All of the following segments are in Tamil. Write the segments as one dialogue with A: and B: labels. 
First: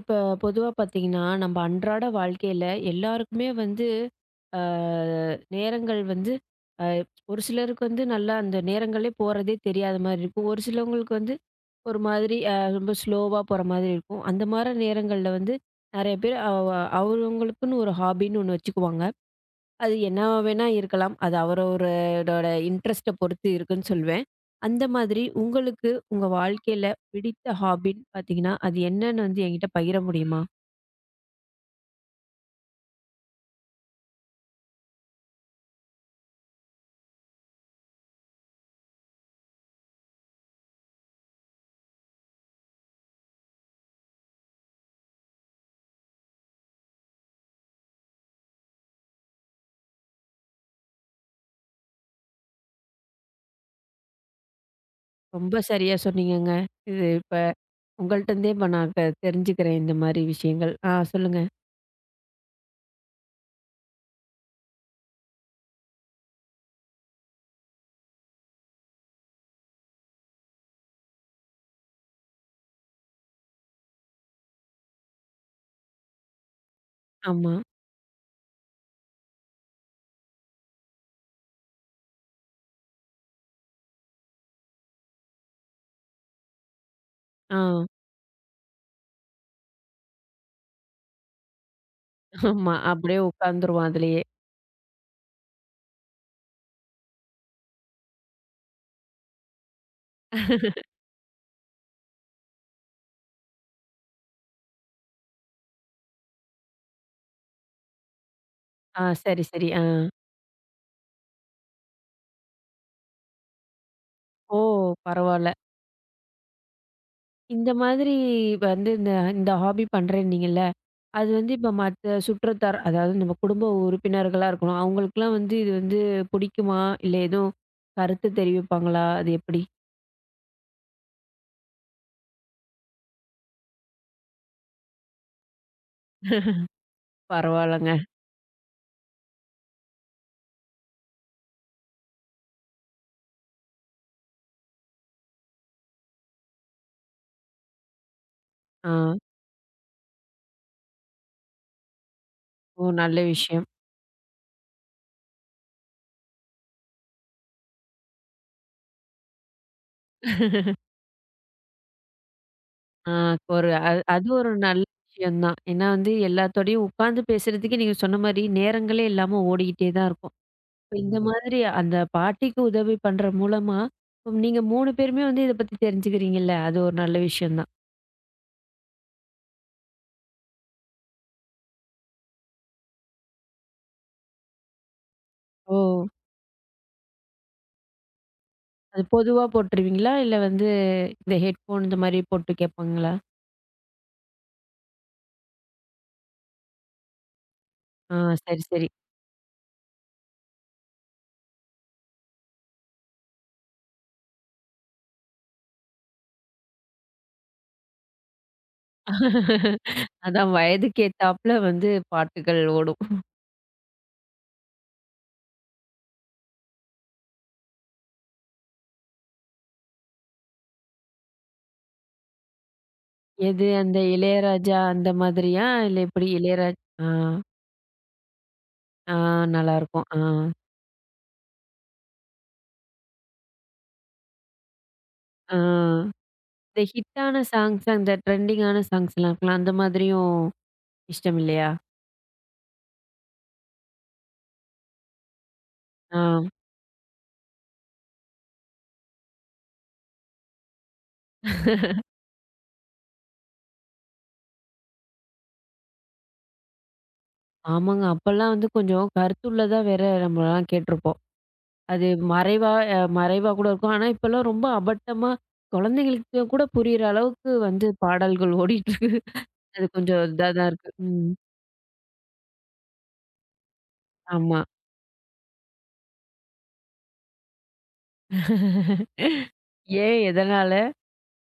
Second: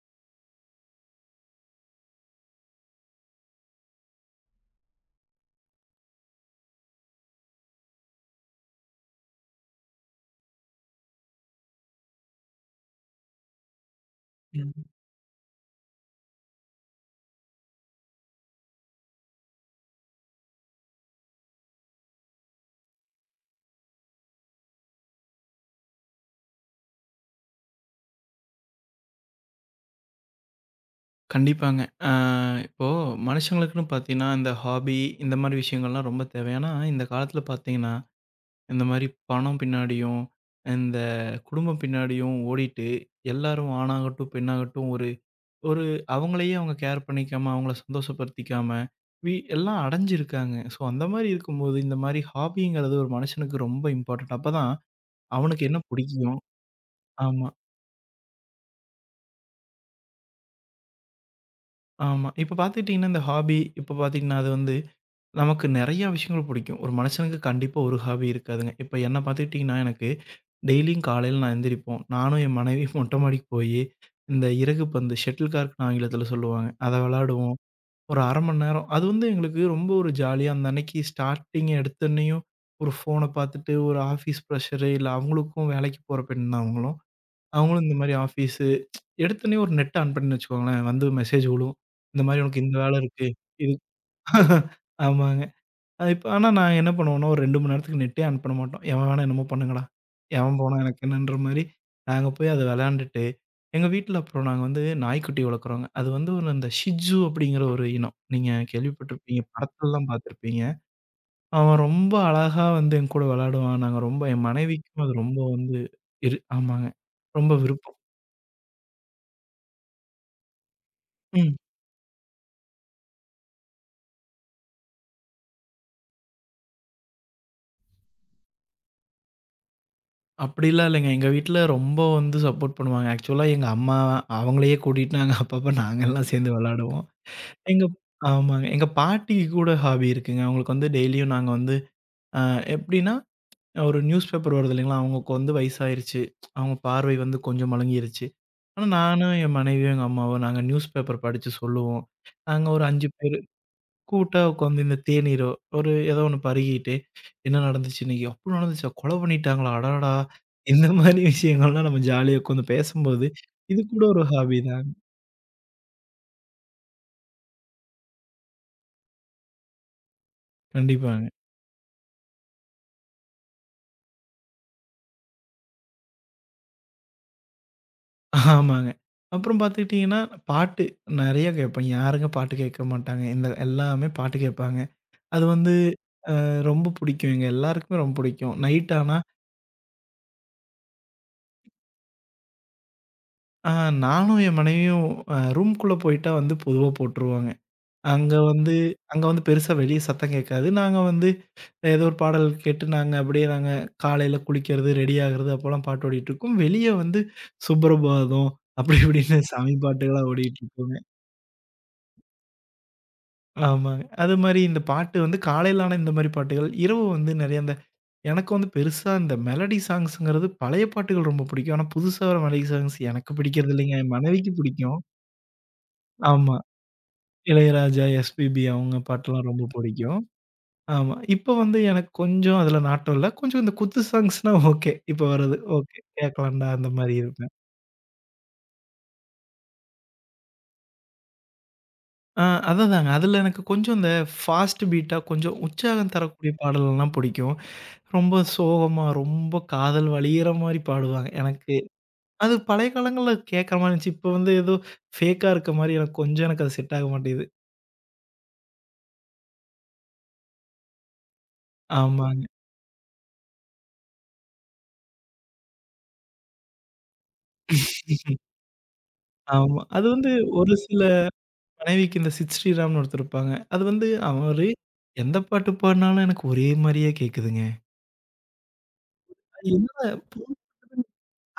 A: இப்ப பொதுவா பாத்தீங்கன்னா, நம்ம அன்றாட வாழ்க்கையில எல்லாருக்குமே வந்து அ நேரங்கள் வந்து அ ஒரு சிலருக்கு வந்து நல்லா அந்த நேரங்களே போறதே தெரியாத மாரி இருக்கும். ஒரு சிலவங்களுக்கு வந்து ஒரு மாதிரி ரொம்ப ஸ்லோவா போற மாதிரி இருக்கும். அந்த
B: ம்.
A: மாரி நேரங்கள்ல வந்து நெறைய பேர் அவங்களுக்குன்னு ஒரு ஹாபின்னு ஒண்ணு வச்சுக்குவாங்க. அது என்ன வேணா இருக்கலாம். அது அவரவரோட இன்ட்ரெஸ்ட்ட பொறுத்து இருக்குன்னு சொல்வேன். அந்த மாதிரி உங்களுக்கு உங்க வாழ்க்கையில பிடித்த ஹாபின்னு பார்த்தீங்கன்னா, அது என்னன்னு வந்து என்கிட்ட பகிர முடியுமா?
B: கண்டிப்பாங்க. அ இப்போ மனுஷங்களுக்குன்னு பார்த்தீங்கன்னா, இந்த ஹாபி இந்த மாரி விஷயங்கள்லாம் ரொம்ப தேவை. ஏன்னா, இந்த காலத்தில பார்த்தீங்கன்னா, இந்த மாரி பணம் பின்னாடியும், இந்த குடும்பம் பின்னாடியும் ஓடிட்டு, எல்லாரும் ஆணாகட்டும், பெண்ணாகட்டும் ஒரு ஒரு அவங்களையே அவங்க கேர் பண்ணிக்காம, அவங்கள சந்தோஷப்படுத்திக்காம, எல்லாம் அடைஞ்சிருக்காங்க. ஸோ, அந்த மாரி இருக்கும்போது, இந்த மாரி ஹாபிங்கிறது ஒரு மனுஷனுக்கு ரொம்ப இம்பார்ட்டன்ட். அப்பதான்
A: ரொம்ப
B: அவனுக்கு என்ன
A: சரியா
B: பிடிக்கும்.
A: சொன்னீங்கங்க. இது இப்ப
B: ஆமா,
A: உங்கள்ட்ட இருந்தே இப்ப நான் தெரிஞ்சுக்கிறேன் இந்த மாரி விஷயங்கள். ஆ, சொல்லுங்க.
B: ஆமா. இப்ப பார்த்துக்கிட்டீங்கன்னா, இந்த ஹாபி இப்ப பார்த்தீங்கன்னா, அது வந்து நமக்கு நெறைய விஷயங்கள் பிடிக்கும். ஒரு மனுஷனுக்கு கண்டிப்பா ஒரு ஹாபி இருக்காதுங்க. இப்ப என்ன பார்த்துக்கிட்டிங்கன்னா, எனக்கு டெய்லியும் காலையில நான் எந்திரிப்போம். நானும் என் மனைவியும் மொட்டை மாடிக்கு போயி, இந்த இறகு பந்து ஷட்டில் கார்க்ன்னு ஆங்கிலத்தில சொல்லுவாங்க. அத
A: ஆமா.
B: விளையாடுவோம். ஒரு 1/2 மணி நேரம். அது வந்து எங்களுக்கு ரொம்ப ஒரு ஜாலியா அந்த அன்னைக்கு ஸ்டார்ட்டிங் எடுத்தோனேயும் ஒரு ஃபோன பார்த்துட்டு, ஒரு ஆஃபீஸ் ப்ரெஷரு இல்ல அவங்களுக்கும் வேலைக்கு போற பெண் தான் அவங்களும்.
A: ஆ,
B: அவங்களும் இந்த மாரி ஆஃபீஸு எடுத்தோனே ஒரு நெட்ட ஆன் பண்ணி வச்சுக்கோங்களேன். வந்து மெசேஜ் விழும். இந்த மாரி உனக்கு
A: ஆமா.
B: இந்த வேலை
A: அப்படியே
B: இருக்கு. இது
A: உட்காந்துருவான் அதுலயே.
B: ஆமாங்க. இப்ப ஆனா நான் என்ன பண்ணுவோம்னா, ஒரு 2 மணி நேரத்துக்கு நெட்டே ஆன் பண்ண மாட்டோம். எவன் வேணா என்னமோ பண்ணுங்கடா. எவன் போனா எனக்கு என்னன்ற மாரி, நாங்க போய் அத விளையாண்டுட்டு, எங்க வீட்ல அப்புறம் நாங்க வந்து நாய்க்குட்டி வளர்க்குறோங்க. அது வந்து ஒரு இந்த ஷிட்ஜூ அப்படிங்கிற ஒரு இனம். நீங்க
A: ஆ,
B: கேள்விப்பட்டிருப்பீங்க.
A: சரி, சரி. ஆ.
B: படத்துலலாம் பார்த்துருப்பீங்க. அவன் ரொம்ப அழகா வந்து என் கூட விளையாடுவான். நாங்க ரொம்ப என்
A: ஓ!
B: மனைவிக்கும் அது ரொம்ப
A: பரவால்ல.
B: வந்து ஆமாங்க. ரொம்ப
A: இந்த
B: விருப்பம்.
A: மாதிரி வந்து இந்த இந்த ஹாபி பண்றேன்னீங்கல்ல? அது வந்து
B: ம்.
A: இப்ப மத்த சுற்றத்தார், அதாவது நம்ம குடும்ப உறுப்பினர்களா இருக்கணும். அவங்களுக்கெல்லாம் வந்து இது வந்து பிடிக்குமா? இல்ல எதுவும் கருத்து தெரிவிப்பாங்களா? அது எப்படி?
B: அப்படிலாம் இல்லைங்க. எங்க வீட்ல ரொம்ப வந்து சப்போர்ட் பண்ணுவாங்க. ஆக்சுவலா எங்க அம்மா அவங்களையே கூட்டிட்டு நாங்க அப்பப்ப நாங்கலாம் சேர்ந்து விளையாடுவோம். எங்க
A: பரவால்லங்க.
B: ஆமாங்க. எங்க பாட்டிக்கு கூட ஹாபி இருக்குங்க. அவங்களுக்கு வந்து டெய்லியும் நாங்க வந்து அ எப்படின்னா, ஒரு நியூஸ் பேப்பர் வருது இல்லைங்களா? அவங்களுக்கு வந்து வயசாயிருச்சு. அவங்க பார்வை வந்து கொஞ்சம் மழுங்கிருச்சு. ஆனா
A: ஆ.
B: நானும், என் மனைவியும், எங்க அம்மாவும் நாங்க நியூஸ் பேப்பர் படிச்சு சொல்லுவோம். நாங்க ஒரு
A: ஓ!
B: 5
A: நல்ல
B: பேரு
A: விஷயம்.
B: கூட்டா உட்காந்து இந்த தேநீரோ, ஒரு ஏதோ ஒண்ணு பருகிட்டு, "என்ன நடந்துச்சு இன்னைக்கு? அப்படி நடந்துச்சா? கொலை பண்ணிட்டாங்களா? அடடா!" இந்த மாரி விஷயங்கள்லாம் நம்ம ஜாலியா உட்காந்து
A: ஆ,
B: பேசும்போது,
A: ஒரு
B: இது
A: அது
B: கூட ஒரு
A: அது ஒரு
B: ஹாபி
A: நல்ல
B: தான்.
A: விஷயம் தான். ஏன்னா வந்து எல்லாத்தோடையும் உட்கார்ந்து பேசுறதுக்கே நீங்க சொன்ன மாரி நேரங்களே இல்லாம ஓடிக்கிட்டே தான் இருக்கும். இப்ப
B: கண்டிப்பா.
A: இந்த மாதிரி அந்த பாட்டிக்கு உதவி பண்ற மூலமா, இப்ப நீங்க 3 பேருமே வந்து இத பத்தி தெரிஞ்சுக்கிறீங்கல்ல. அது ஒரு நல்ல விஷயம் தான்.
B: ஆமாங்க. அப்புறம் பார்த்துக்கிட்டீங்கன்னா, பாட்டு நெறைய கேட்பேன். யாருங்க பாட்டு கேட்க மாட்டாங்க? இந்த எல்லாமே பாட்டு கேட்பாங்க. அது வந்து
A: ஓ!
B: ரொம்ப புடிக்கும். எங்க எல்லாருக்குமே ரொம்ப புடிக்கும். நைட்
A: அது
B: ஆனா,
A: பொதுவா போட்டுருவீங்களா? இல்ல வந்து இந்த ஹெட்ஃபோன் இந்த மாரி போட்டு கேட்பாங்களா?
B: அ நானும் என் மனைவியும் ரூம்குள்ள போயிட்டா வந்து பொதுவா போட்டுருவாங்க.
A: ஆ,
B: அங்க
A: சரி,
B: வந்து
A: சரி.
B: அங்க வந்து பெருசா வெளிய சத்தம் கேட்காது. நாங்க வந்து ஏதோ ஒரு பாடல் கேட்டு நாங்க அப்படியே நாங்க காலையில குளிக்கிறது, ரெடி ஆகுறது அப்போலாம் பாட்டு ஓடிட்டுருக்கும். வெளிய வந்து சுப்ரபாதம் அப்படி இப்படின்னு சாமி பாட்டுகள்லாம்
A: அதான்
B: ஓடிட்டுருக்குங்க.
A: வயதுக்கு ஏத்தாப்புல வந்து பாட்டுகள் ஓடும்.
B: ஆமாங்க. அதுமாரி இந்த பாட்டு வந்து காலையில ஆனா இந்த மாரி பாட்டுகள், இரவு வந்து நெறைய இந்த எனக்கு வந்து பெருசா இந்த மெலடி சாங்ஸ்ங்கிறது பழைய பாட்டுகள் ரொம்ப பிடிக்கும். ஆனா புதுசா வர மெலடி சாங்ஸ் எனக்கு
A: எது
B: பிடிக்கிறது இல்லைங்க.
A: அந்த
B: என் மனைவிக்கு
A: இளையராஜா
B: பிடிக்கும்.
A: அந்த மாதிரியா? இல்ல எப்படி
B: ஆமா.
A: இளையராஜ் ஆ,
B: இளையராஜா, எஸ்பிபி அவங்க
A: ஆ,
B: பாட்டெல்லாம் ரொம்ப
A: நல்லாயிருக்கும். ஆ,
B: பிடிக்கும். ஆமா. இப்போ வந்து எனக்கு கொஞ்சம் அதில நாட்டம் இல்ல. கொஞ்சம் இந்த குத்து சாங்ஸ்னா ஓகே. இப்போ
A: ஆ.
B: வர்றது ஓகே. கேட்கலாம்டா
A: இந்த
B: அந்த மாரி
A: ஹிட்டான
B: இருப்பேன்.
A: சாங்ஸ் அந்த ட்ரெண்டிங்கான சாங்ஸ்லாம் இருக்கும்ல, அந்த மாதிரியும் இஷ்டம் இல்லையா?
B: ஆ அததாங்க. அதில எனக்கு கொஞ்சம் இந்த ஃபாஸ்ட் பீட்டா கொஞ்சம் உற்சாகம்
A: ஆ,
B: தரக்கூடிய பாடல்லாம் பிடிக்கும். ரொம்ப சோகமா, ரொம்ப காதல் வலியிற மாரி பாடுவாங்க. எனக்கு அது பழைய காலங்கள்ல கேட்கற மாரி இருந்துச்சு. இப்ப வந்து ஏதோ ஃபேக்கா இருக்க மாரி எனக்கு கொஞ்சம் எனக்கு அது செட் ஆக மாட்டேங்குது.
A: ஆமாங்க. அப்பலாம் வந்து கொஞ்சம் கருத்துள்ளதா வேற நம்மலாம் கேட்டுருப்போம். அது
B: ஆமாங்க.
A: மறைவா மறைவா கூட இருக்கும். ஆனா, இப்பலாம் ரொம்ப அபட்டமா குழந்தைங்களுக்கு கூட புரியிற அளவுக்கு வந்து பாடல்கள் ஓடிட்டு இருக்கு.
B: ஆமா.
A: அது
B: அது
A: கொஞ்சம்
B: வந்து
A: இதா தான்
B: ஒரு
A: இருக்கு.
B: சில
A: ம்.
B: மனைவிக்கு இந்த சித் ஸ்ரீராம்னு ஒருத்தர் இருப்பாங்க. அது வந்து
A: ஆமா.
B: அவரு எந்த பாட்டு பாடுனாலும் எனக்கு ஒரே மாரியே கேட்குதுங்க. என்னடா
A: ஏன்?
B: பு-
A: எதனால?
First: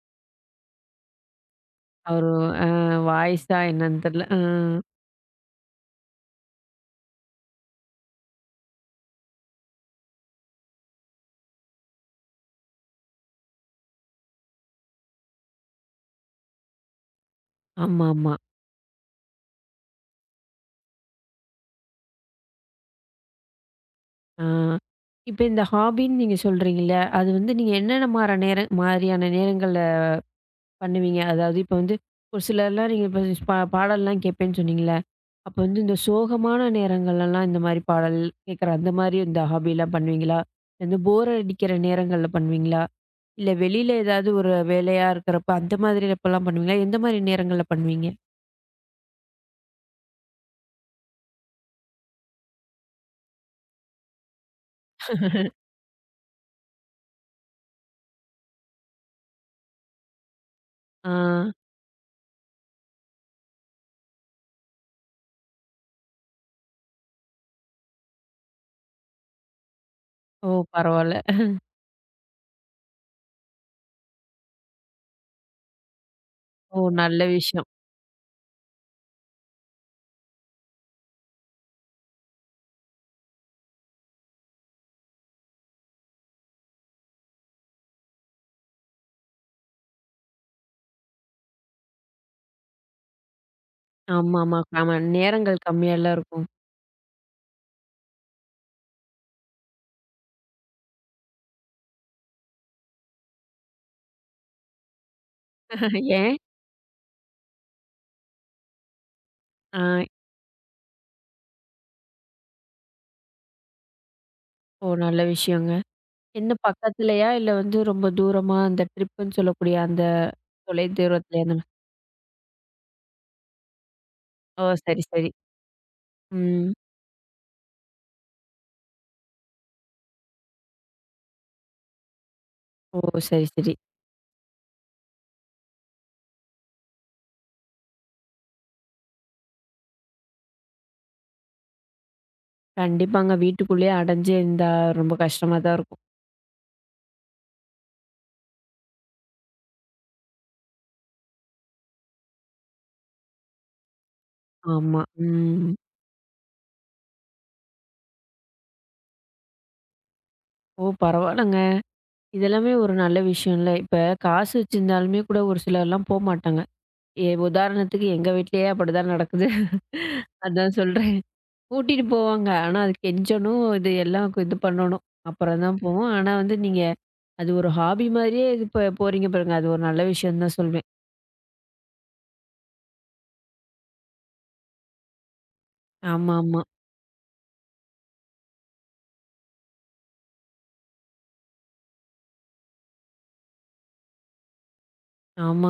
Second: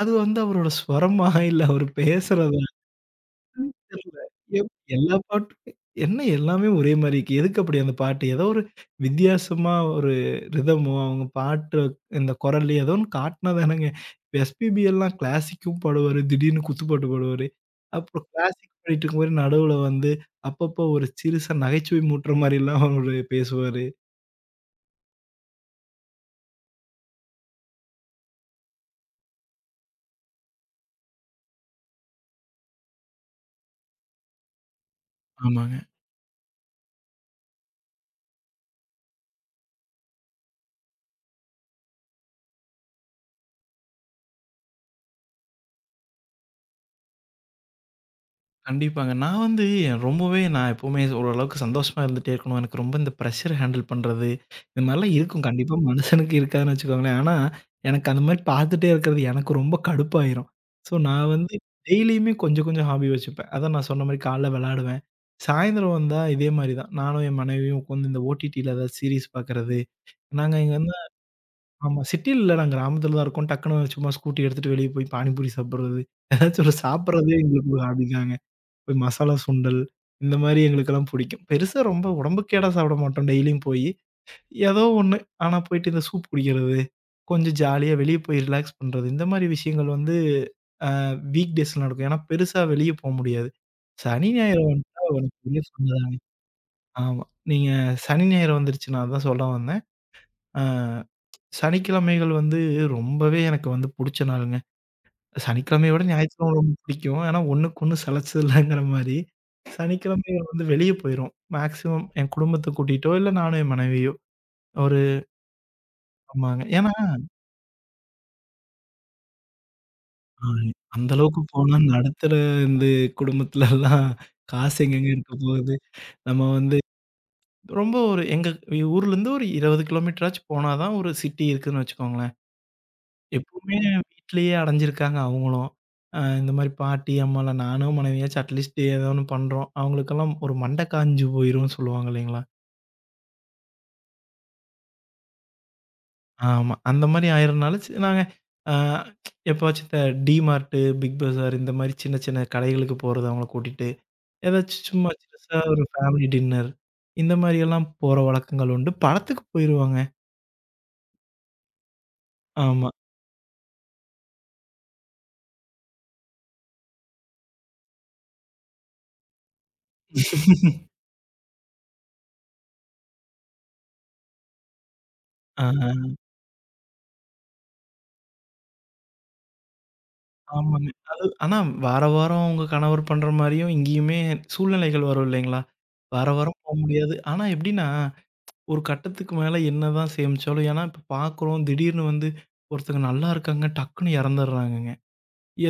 B: அது வந்து அவரோட ஸ்வரமா? இல்ல அவரு
A: அவரு
B: பேசுறதா?
A: அ வாய்ஸா
B: ம்.
A: என்னன்னு
B: தெர்ல.
A: தெர்ல. அ.
B: எப் எல்லா பாட்டுமே என்ன எல்லாமே ஒரே மாரி இருக்கு. எதுக்கு அப்படி அந்த பாட்டு? ஏதோ ஒரு வித்தியாசமா ஒரு ரிதமோ, அவங்க பாட்டு இந்த குரல்லயோ ஏதோ ஒண்ணு காட்டுனா தானங்க. இப்ப எஸ்பிபி எல்லாம் கிளாசிக்கும் பாடுவாரு. திடீர்னு குத்துப்பாட்டு பாடுவாரு. அப்புறம்
A: ஆமாமா.
B: கிளாசிக் பாடிட்டு இருக்கும்போது நடுவுல வந்து அப்பப்போ ஒரு சிறுசா நகைச்சுவை மூட்டுற மாரிலாம் அவரு பேசுவாரு.
A: ஆ. இப்ப இந்த ஹாபின்னு நீங்க சொல்றீங்கல்ல, அது வந்து நீங்க என்னென்ன மாற நேர மாதிரியான நேரங்கள்ல பண்ணுவீங்க? அதாவது இப்ப வந்து ஒரு சிலர்லாம் நீங்க இப்ப பாடல்லாம் கேட்பேன்னு சொன்னீங்கல்ல. அப்ப
B: ஆமாங்க.
A: வந்து இந்த சோகமான நேரங்கள்லலாம் இந்த மாரி பாடல் கேட்குற அந்த மாரி இந்த ஹாபிலாம் பண்ணுவீங்களா? இந்த போர் அடிக்கிற நேரங்கள்ல பண்ணுவீங்களா? இல்ல வெளியில ஏதாவது ஒரு வேலையா இருக்கிறப்ப அந்த மாதிரி அப்பலாம் பண்ணுவீங்களா? எந்த மாரி நேரங்கள்ல பண்ணுவீங்க?
B: கண்டிப்பாங்க. நான் வந்து என் ரொம்பவே நான் எப்பவுமே ஓரளவுக்கு சந்தோஷமா இருந்துட்டே இருக்கணும். எனக்கு ரொம்ப இந்த பிரஷர் ஹேண்டில் பண்றது, இந்த மாரிலாம் இருக்கும். கண்டிப்பா மனுஷனுக்கு இருக்காதுன்னு வச்சுக்கோங்களேன். ஆனா, எனக்கு அந்த மாரி பார்த்துட்டே இருக்கிறது எனக்கு ரொம்ப கடுப்பாயிரும். ஸோ
A: ஆ.
B: நான் வந்து டெய்லியுமே கொஞ்சம் கொஞ்சம் ஹாபி வச்சுப்பேன். அதான் நான் சொன்ன மாரி காலைல வெளாடுவேன். சாயந்தரம் வந்தா இதே மாரி தான். நானும் என் மனைவியும் உட்காந்து இந்த ஓடிடில ஏதாவது சீரிஸ் பார்க்கறது.
A: ஓ!
B: நாங்க இங்க வந்து
A: பரவால்ல.
B: ஆமா சிட்டில இல்ல நான் கிராமத்துல தான் இருக்கோம். டக்குனு சும்மா ஸ்கூட்டி எடுத்துட்டு வெளிய போய் பானிபூரி சாப்பிடுறது. ஏதாச்சும் ஒரு
A: ஓ! நல்ல
B: சாப்பிடுறதே
A: விஷயம்.
B: எங்களுக்கு ஒரு ஹாபி தாங்க. போய் மசாலா சுண்டல், இந்த மாரி எங்களுக்கெல்லாம் பிடிக்கும். பெருசா ரொம்ப உடம்புக்கேடா சாப்பிட மாட்டோம் டெய்லியும் போயி. ஏதோ ஒண்ணு. ஆனா போயிட்டு இந்த சூப் குடிக்கிறது, கொஞ்சம் ஜாலியா வெளிய போய் ரிலாக்ஸ் பண்றது, இந்த மாரி விஷயங்கள் வந்து அ வீக் டேஸ்ல நடக்கும். ஏன்னா பெருசா வெளிய போ முடியாது. சனி,
A: ஆமாமா.
B: ஞாயிறு
A: ஆமா. ஆமா,
B: வந்துட்டா உனக்கு பெரிய
A: நேரங்கள்
B: ஃபன் தாங்க.
A: கம்மியாலாம் இருக்கும்.
B: ஆமா. நீங்க சனி, ஞாயிறு வந்துருச்சு நான் அதான் சொல்ல வந்தேன். அ சனிக்கிழமைகள் வந்து ரொம்பவே எனக்கு வந்து புடிச்ச நாளுங்க. சனிக்கிழமைய விட
A: ஏன்?
B: ஞாயிற்றுக்கிழமை ரொம்ப பிடிக்கும். ஆனா, ஒண்ணுக்கு ஒண்ணு சலச்சதில்லங்கிற மாரி,
A: ஆ.
B: சனிக்கிழமைகள் வந்து வெளிய போயிருவோம். மேக்ஸிமம் என் குடும்பத்த கூட்டிட்டோ, இல்ல நானும் என் மனைவியோ
A: ஓ!
B: ஒரு
A: நல்ல விஷயங்க. என்ன
B: ஆமாங்க. ஏன்னா,
A: பக்கத்துலயா? இல்ல வந்து ரொம்ப தூரமா அந்த ட்ரிப்புன்னு சொல்லக்கூடிய அந்த
B: அ
A: தொலை
B: அந்த அளவுக்கு
A: தூரத்துலயா? அந்த
B: போனா நடுத்தர வந்து குடும்பத்துலலாம்
A: ஓ!
B: காசு
A: சரி,
B: எங்கங்க
A: சரி.
B: இருக்க போகுது. நம்ம
A: ம்.
B: வந்து ரொம்ப ஒரு எங்க ஊர்லேருந்து ஒரு 20 கிலோமீட்டராச்சும் போனா தான் ஒரு சிட்டி இருக்குன்னு வச்சுக்கோங்களேன்.
A: ஓ! சரி, சரி.
B: எப்பவுமே வீட்லயே அடைஞ்சிருக்காங்க அவங்களும். இந்த மாரி பாட்டி, அம்மாலாம் நானோ, மனைவியாச்சும் அட்லீஸ்ட் ஏதோ ஒண்ணு பண்றோம். அவங்களுக்கெல்லாம் ஒரு மண்டை காஞ்சு போயிரும்னு சொல்லுவாங்க இல்லைங்களா?
A: கண்டிப்பாங்க. வீட்டுக்குள்ளேயே அடைஞ்சு இருந்தா ரொம்ப கஷ்டமா தான் இருக்கும்.
B: ஆமா. அந்த மாரி ஆயிறனால சரி நாங்க அ எப்பவாச்சும் இந்த டிமார்ட்டு, பிக் பஸார் இந்த மாரி சின்ன சின்ன கடைகளுக்கு போறது அவங்கள கூட்டிட்டு, ஏதாச்சும்
A: ஆமா.
B: சும்மா சிறுசா
A: ம்.
B: ஒரு ஃபேமிலி டின்னர் இந்த மாரியெல்லாம் போற வழக்கங்கள் உண்டு. படத்துக்கு போயிருவோங்க.
A: ஓ! பரவால்லங்க. இதெல்லாமே
B: ஆமா.
A: ஒரு நல்ல விஷயம்ல. இப்ப காசு வச்சிருந்தாலுமே கூட ஒரு சிலர்லாம் போமாட்டாங்க. உதாரணத்துக்கு எங்க வீட்லயே அப்படிதான் நடக்குது. அதான் சொல்றேன். கூட்டிட்டு போவாங்க. ஆனா அது கெஞ்சணும், இது எல்லாம் இது பண்ணணும். அப்புறம்
B: ஆ.
A: தான் போவோம். ஆனா வந்து நீங்க அது ஒரு ஹாபி மாரியே இது போறீங்க பாருங்க. அது ஒரு நல்ல விஷயம் தான் சொல்வேன்.
B: ஆமாங்க. அது ஆனா வார வாரம் உங்க கணவர் பண்ற மாரியும் இங்கேயுமே சூழ்நிலைகள் வரும் இல்லைங்களா? வார வாரம்
A: ஆமாமா.
B: போ முடியாது. ஆனா எப்படின்னா, ஒரு கட்டத்துக்கு மேல என்னதான் சேமிச்சாலும் ஏன்னா இப்ப பார்க்குறோம் திடீர்னு வந்து ஒருத்தங்க நல்லா இருக்காங்க, டக்குன்னு இறந்துடுறாங்கங்க.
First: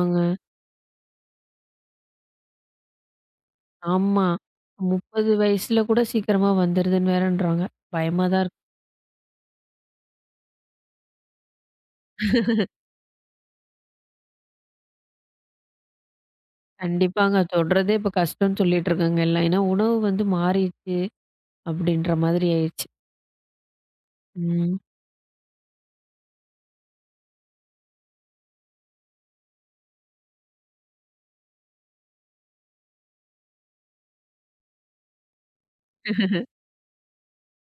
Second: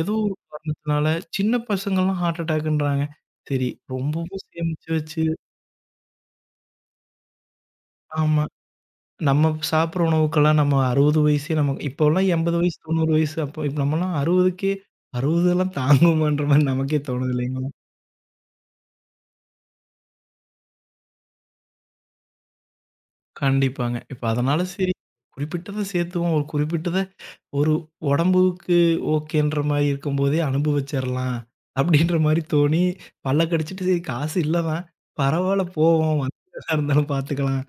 B: ஏதோ ஒரு காரணத்தினால சின்ன பசங்கலாம் ஹார்ட் அட்டாக்ன்றாங்க. சரி
A: ஆமா.
B: ரொம்பவும் சேமிச்சு வச்சு
A: 30 வயசுல கூட சீக்கிரமா வந்துருதுன்னு வேறன்றாங்க. பயமா
B: ஆமா.
A: தான் இருக்கு.
B: நம்ம சாப்பிடுற உணவுக்கெல்லாம் நம்ம 60 வயசே நமக்கு இப்போலாம் 80 வயசு, 90 வயசு அப்போ இப்ப நம்மலாம் 60க்கே 60லாம் தாங்குமான்ற மாரி நமக்கே தோணுது
A: கண்டிப்பாங்க.
B: இல்லைங்களா?
A: தொடுறதே இப்ப கஷ்டம்னு சொல்லிட்டு இருக்காங்க எல்லாம். ஏன்னா உணவு வந்து மாறிடுச்சு அப்படின்ற மாதிரி ஆயிடுச்சு.
B: கண்டிப்பாங்க. இப்ப அதனால
A: ம்.
B: சரி, குறிப்பிட்டத சேர்த்துவோம். ஒரு குறிப்பிட்டத ஒரு உடம்புக்கு ஓகேன்ற மாரி இருக்கும்போதே அனுபவிச்சர்லாம். அப்படின்ற மாரி தோணி பல்ல கடிச்சிட்டு சரி காசு இல்ல தான். பரவால்ல போவோம். வந்ததா இருந்தாலும் பார்த்துக்கலாம்.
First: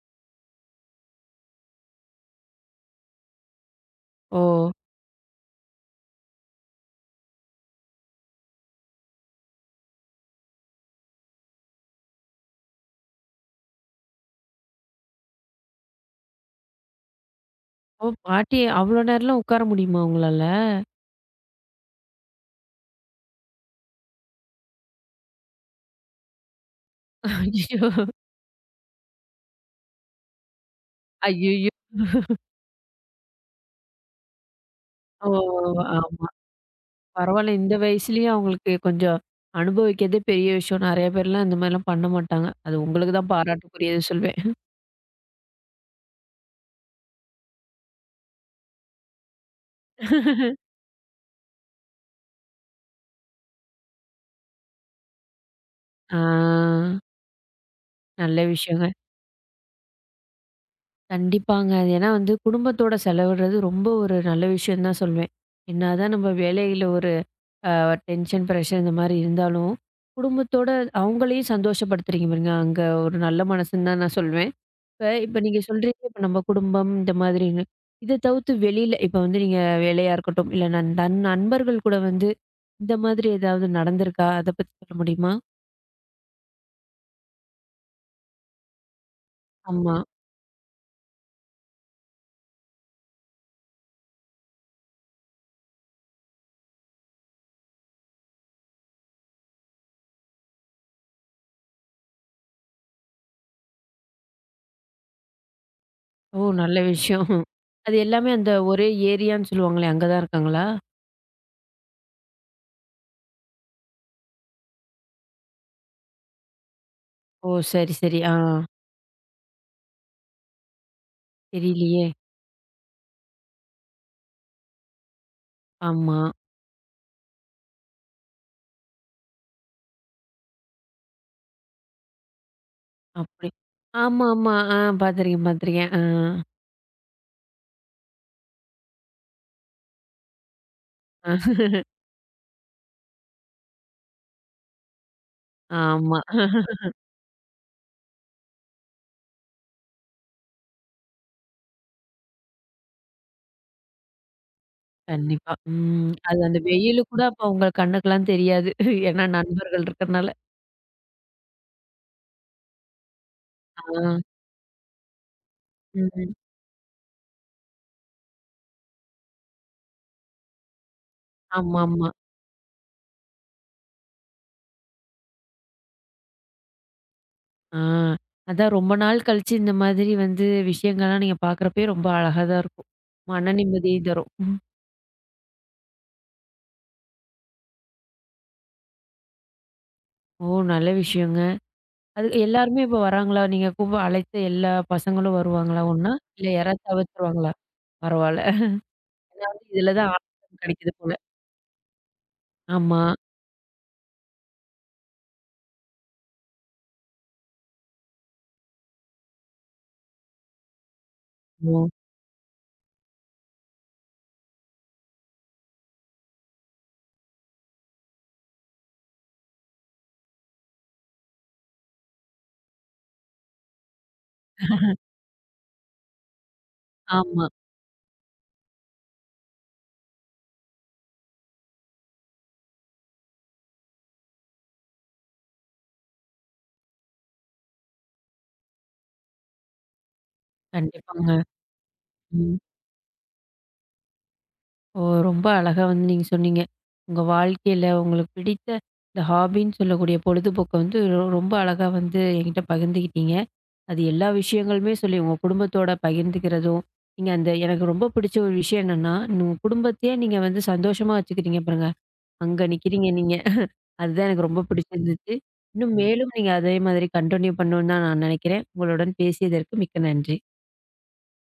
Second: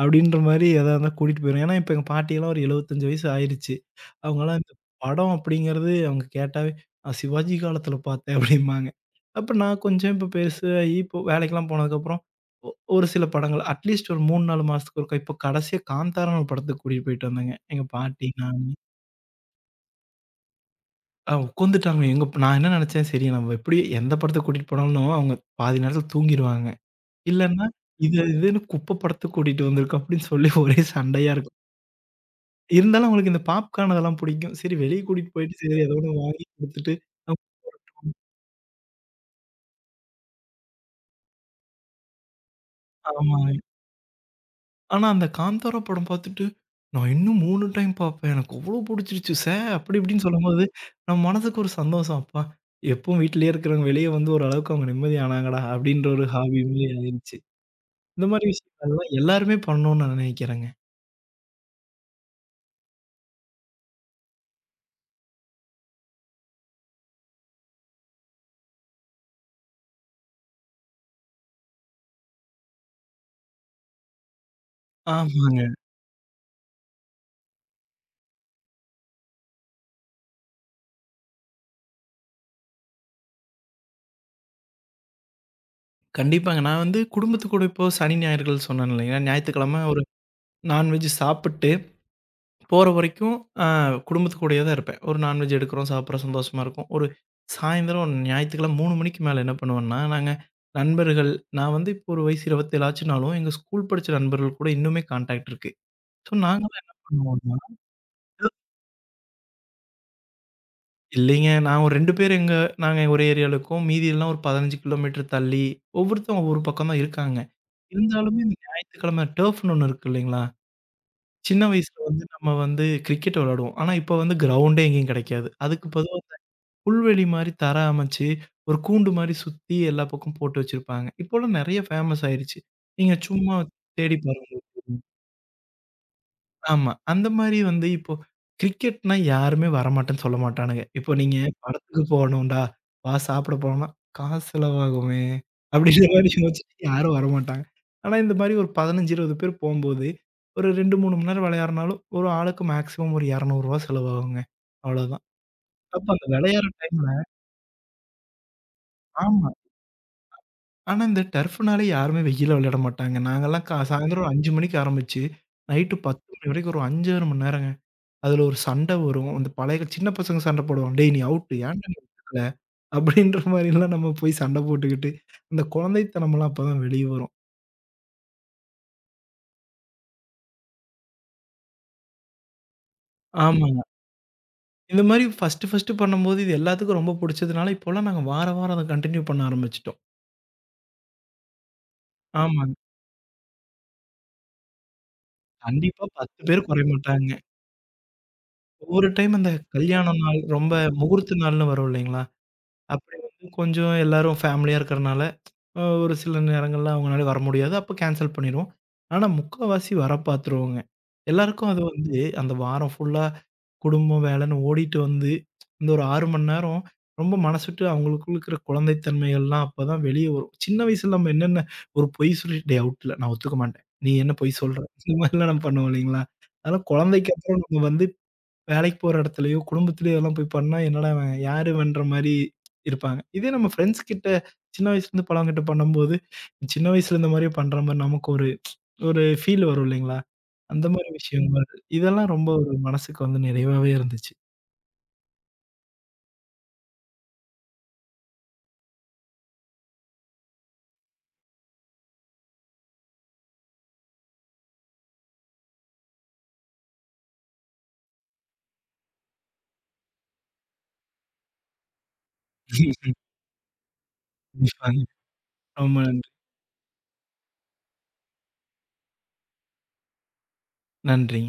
B: அப்படின்ற மாரி எதா இருந்தா கூட்டிட்டு போயிருவேன். ஏன்னா, இப்ப எங்க பாட்டிலாம் ஒரு 75 வயசு ஆயிருச்சு.
A: ஓ!
B: அவங்கலாம் இந்த படம் அப்படிங்கிறது அவங்க கேட்டாவே, "நான் சிவாஜி காலத்துல பார்த்தேன்" அப்படிம்பாங்க. அப்ப நான் கொஞ்சம் இப்ப பெருசாகி இப்போ வேலைக்கெல்லாம் போனதுக்கப்புறம், ஒ ஒரு சில படங்கள் அட்லீஸ்ட் ஒரு 3, 4 மாசத்துக்கு ஒருக்கா இப்போ கடைசியா காந்தாரான்னு ஒரு படத்துக்கு கூட்டிட்டு போயிட்டு வந்தேங்க. எங்க
A: ஓ!
B: பாட்டி,
A: பாட்டி
B: நானு.
A: அவ்வளோ நேரம்லாம் உட்கார முடியுமா உங்களால?
B: ஆ உட்காந்துட்டாங்க. எங்க நான் என்ன நெனச்சேன், சரி நம்ம எப்படி எந்த படத்துக்கு கூட்டிட்டு போனாலும் அவங்க பாதி நேரத்துல தூங்கிருவாங்க. இல்லன்னா,
A: ஐயய்யோ!
B: இது இதுன்னு குப்ப படத்துக்கு கூட்டிட்டு வந்திருக்கோம் அப்படின்னு சொல்லி ஒரே சண்டையா இருக்கும்.
A: ஐயய்யோ!
B: இருந்தாலும் அவங்களுக்கு இந்த பாப்கார்ன் அதெல்லாம் புடிக்கும். சரி வெளிய
A: ஓ!
B: கூட்டிட்டு போயிட்டு, சரி ஏதோ ஒண்ணு
A: ஆமா.
B: வாங்கி குடுத்துட்டு அம்
A: பரவாயில்ல இந்த வயசுலயும் அவங்களுக்கு கொஞ்சம் அனுபவிக்கிறதே பெரிய விஷயம். நெறைய பேர்லாம் இந்த மாதிரிலாம் பண்ண மாட்டாங்க. அது உங்களுக்கு தான்
B: ஆமாங்க.
A: பாராட்டுக்குரியது சொல்வேன்.
B: ஆனா அந்த காந்தாரா படம் பாத்துட்டு, நான் இன்னும் 3 டைம் பாப்பேன். எனக்கு அவ்ளோ புடிச்சிருச்சு. சே அப்படி இப்படின்னு சொல்லும்போது, நம்ம மனசுக்கு ஒரு சந்தோஷம். அப்பா! எப்பவும் வீட்லயே இருக்கிறவங்க வெளிய வந்து ஓரளவுக்கு அவங்க நிம்மதி ஆனாங்கடா, அப்படின்ற
A: ஆ,
B: ஒரு ஹாபி மாரி ஆயிருச்சு. இந்த
A: நல்ல
B: மாரி
A: விஷயங்க.
B: விஷயங்கள்லாம் எல்லாருமே பண்ணணும்னு நான் நினைக்கிறேங்க.
A: கண்டிப்பாங்க. அது ஏன்னா வந்து குடும்பத்தோட செலவிடுறது ரொம்ப ஒரு நல்ல விஷயம் தான் சொல்வேன். என்னதான் நம்ம வேலையில ஒரு டென்ஷன், பிரஷர் இந்த மாரி இருந்தாலும், குடும்பத்தோட அவங்களையும் சந்தோஷப்படுத்துறீங்க பாருங்க. அங்க ஒரு நல்ல மனசுன்னு தான் நான் சொல்வேன். இப்ப இப்ப
B: ஆமாங்க.
A: நீங்க சொல்றீங்க, இப்ப நம்ம குடும்பம் இந்த மாதிரின்னு. இத தவிர்த்து வெளியில இப்ப வந்து நீங்க வேலையா இருக்கட்டும், இல்ல நண் நண் நண்பர்கள் கூட வந்து இந்த மாதிரி ஏதாவது நடந்திருக்கா? அத பத்தி சொல்ல முடியுமா?
B: கண்டிப்பாங்க. நான் வந்து குடும்பத்து கூட இப்போ சனி, ஞாயிறுகள் சொன்னேன் இல்லைங்களா? ஞாயித்துக்கிழமை
A: ஆமா.
B: ஒரு நான்வெஜ் சாப்பிட்டு போற வரைக்கும் அ குடும்பத்து கூடயே தான் இருப்பேன். ஒரு நான்வெஜ் எடுக்கிறோம், சாப்பிடுறோம், சந்தோஷமா இருக்கும். ஒரு சாயந்தரம் ஞாயித்துக்கிழமை 3 மணிக்கு மேல என்ன பண்ணுவேன்னா, நாங்க நண்பர்கள் நான் வந்து இப்போ ஒரு வயசு 27 ஆச்சுனாலும், எங்க ஸ்கூல் படிச்ச நண்பர்கள் கூட இன்னுமே கான்டாக்ட் இருக்கு. So
A: oh! நல்ல
B: நாங்கலாம் என்ன
A: விஷயம்.
B: பண்ணுவோம்னா
A: அது எல்லாமே அந்த ஒரே ஏரியான்னு சொல்லுவாங்களே, அங்க தான் இருக்காங்களா?
B: இல்லைங்க. நான் ஒரு 2 பேர் எங்க நாங்க ஒரே ஏரியால இருக்கோம். மீதி எல்லாம் ஒரு 15 கிலோமீட்டர் தள்ளி, ஒவ்வொருத்தவங்க ஒவ்வொரு பக்கம் தான் இருக்காங்க.
A: ஓ! சரி, சரி. ஆ.
B: இருந்தாலுமே இந்த ஞாயித்துக்கிழமை டர்ஃப்ன்னு ஒண்ணு இருக்கு இல்லைங்களா? சின்ன வயசுல
A: தெரியலையே!
B: வந்து நம்ம வந்து கிரிக்கெட் விளையாடுவோம். ஆனா இப்ப வந்து கிரவுண்டே எங்கேயும் கிடைக்காது. அதுக்கு பொதுவா
A: ஆமா.
B: புல்வெளி மாரி தர அமைச்சு, ஒரு கூண்டு மாரி சுத்தி எல்லா பக்கமும் போட்டு வச்சிருப்பாங்க. இப்போலாம் நெறைய ஃபேமஸ் ஆயிருச்சு. நீங்க
A: அப்படி.
B: சும்மா தேடி
A: ஆமாமா.
B: பாருங்க.
A: ஆ, பார்த்துருக்கேன், பார்த்துருக்கேன். ஆ.
B: ஆமா. அந்த மாரி வந்து இப்போ கிரிக்கெட்னா யாருமே வரமாட்டேன்னு சொல்ல மாட்டானுங்க. இப்போ நீங்க படத்துக்கு போணும்டா, வா சாப்பிட போனோம்னா, "காசு செலவாகுமே" அப்படின்ற
A: ஆமா.
B: மாரி யோசிச்சுட்டு யாரும் வரமாட்டாங்க. ஆனா இந்த மாரி ஒரு 15, 20 பேர் போம்போது, ஒரு 2, 3 மணி நேரம் விளையாடுனாலும், ஒரு ஆளுக்கு மேக்ஸிமம் ஒரு ரூ. 200 செலவாகுங்க. அவ்வளோதான்.
A: கண்டிப்பா.
B: அப்ப
A: ம்.
B: அந்த
A: அது அந்த
B: விளையாடுற
A: வெயிலு
B: டைம்ல
A: கூட அப்ப உங்க கண்ணுக்கெல்லாம் தெரியாது. ஏன்னா
B: ஆமா.
A: நண்பர்கள் இருக்கறனால.
B: ஆனா, இந்த டர்ஃப்னாலே யாருமே வெயில்ல விளையாட மாட்டாங்க. நாங்கலாம்
A: ஆ.
B: சாயந்தரம் ஒரு 5 மணிக்கு ஆரம்பிச்சு, நைட்டு 10
A: ம்.
B: மணி வரைக்கும் ஒரு 5, 6 மணி நேரங்க. அதுல ஒரு சண்ட வரும். அந்த பழைய சின்ன பசங்க சண்ட போடுவாங்க. "டேய் நீ அவுட் ஏன்டா நீ
A: ஆமாமா.
B: விளையாடல?" அப்படின்ற மாரிலாம் நம்ம போய் சண்ட போட்டுக்கிட்டு, அந்த குழந்தைத்தனம்லாம் அப்பதான் வெளிய வரும்.
A: ஆ. அதான் ரொம்ப நாள் கழிச்சு இந்த மாதிரி வந்து விஷயங்கள்லாம் நீங்க பார்க்குறப்பயே ரொம்ப அழகா தான் இருக்கும். மன
B: ஆமாங்க.
A: நிம்மதி தரும். ம்.
B: இந்த மாரி ஃபர்ஸ்ட்டு ஃபர்ஸ்ட்டு பண்ணும்போது இது எல்லாத்துக்கும் ரொம்ப புடிச்சதுனால, இப்போலாம் நாங்க வார வாரம் அத கன்டின்யூ பண்ண ஆரம்பிச்சுட்டோம்.
A: ஓ! நல்ல விஷயங்க. அது
B: ஆமாங்க.
A: எல்லாருமே இப்ப வராங்களா? நீங்க கூப்ப அழைத்த எல்லா பசங்களும் வருவாங்களா
B: கண்டிப்பா
A: ஒண்ணா?
B: 10
A: இல்ல
B: பேர்
A: யாராவது
B: குறைய மாட்டாங்க.
A: தவிர்த்துருவாங்களா? பரவால்ல.
B: ஒவ்வொரு டைம் அந்த
A: அதாவது இதுல
B: கல்யாண
A: தான்
B: நாள்,
A: ஆனந்தம்
B: ரொம்ப
A: கிடைக்குது போல.
B: முகூர்த்த நாள்னு வரும் இல்லைங்களா?
A: ஆமா.
B: அப்படி வந்து கொஞ்சம் எல்லாரும் ஃபேமிலியா இருக்கிறனால, ஒரு சில நேரங்கள்ல அவங்கனால வர முடியாது. அப்ப கேன்சல் பண்ணிருவோம். ஆனா முக்காவாசி வர பார்த்துருவோங்க. எல்லாருக்கும் அது
A: ஓ!
B: வந்து அந்த வாரம் ஃபுல்லா குடும்பம், வேலைன்னு ஓடிட்டு வந்து, இந்த ஒரு 6 மணி நேரம் ரொம்ப மனசு விட்டு அவங்களுக்குள்ள இருக்கிற குழந்தைத்தன்மைகள்லாம் அப்பதான் வெளிய வரும். சின்ன வயசுல நம்ம என்னென்ன ஒரு பொய் சொல்லிட்டு, "டேய் அவுட்ல நான் ஒத்துக்க மாட்டேன். நீ என்ன பொய் சொல்ற?" இந்த மாரிலாம் நம்ம பண்ணுவோம் இல்லைங்களா? அதெல்லாம் குழந்தைக்கு
A: ஆமா.
B: அப்புறம் நம்ம வந்து வேலைக்கு போற இடத்துலயோ, குடும்பத்திலயோ இதெல்லாம் போய் பண்ணா, என்னடா இவன் யாரு இவன்ற மாரி இருப்பாங்க. இதே நம்ம ஃப்ரெண்ட்ஸ் கிட்ட சின்ன வயசுலேருந்து பழவங்கிட்ட பண்ணும்போது, சின்ன வயசுல இருந்த மாரியே பண்ற மாரி நமக்கு ஒரு ஒரு ஃபீல் வரும் இல்லைங்களா? அந்த மாரி
A: கண்டிப்பாங்க.
B: விஷயம் வருது. இதெல்லாம் ரொம்ப
A: ம்.
B: ஒரு மனசுக்கு வந்து நிறைவாவே இருந்துச்சு.
A: ஓ! ரொம்ப அழகா வந்து நீங்க சொன்னீங்க. உங்க வாழ்க்கையில உங்களுக்கு பிடித்த இந்த ஹாபின்னு சொல்லக்கூடிய பொழுதுபோக்க வந்து ரொம்ப அழகா வந்து என்கிட்ட பகிர்ந்துக்கிட்டீங்க. அது எல்லா விஷயங்களுமே சொல்லி உங்க குடும்பத்தோட பகிர்ந்துக்கிறதும், நீங்க அந்த எனக்கு ரொம்ப பிடிச்ச ஒரு விஷயம் என்னன்னா, உங்க குடும்பத்தையே நீங்க வந்து சந்தோஷமா வச்சுக்கிறீங்க பாருங்க. அங்க நிக்கிறீங்க நீங்க. அதுதான் எனக்கு ரொம்ப
B: கண்டிப்பாங்க.
A: பிடிச்சிருந்துச்சு. இன்னும்
B: ரொம்ப நன்றி.
A: மேலும் நீங்க அதே மாதிரி கன்டின்யூ பண்ணணும்னு தான் நான் நினைக்கிறேன். உங்களுடன் பேசியதற்கு மிக்க நன்றி.
B: நன்றிங்க.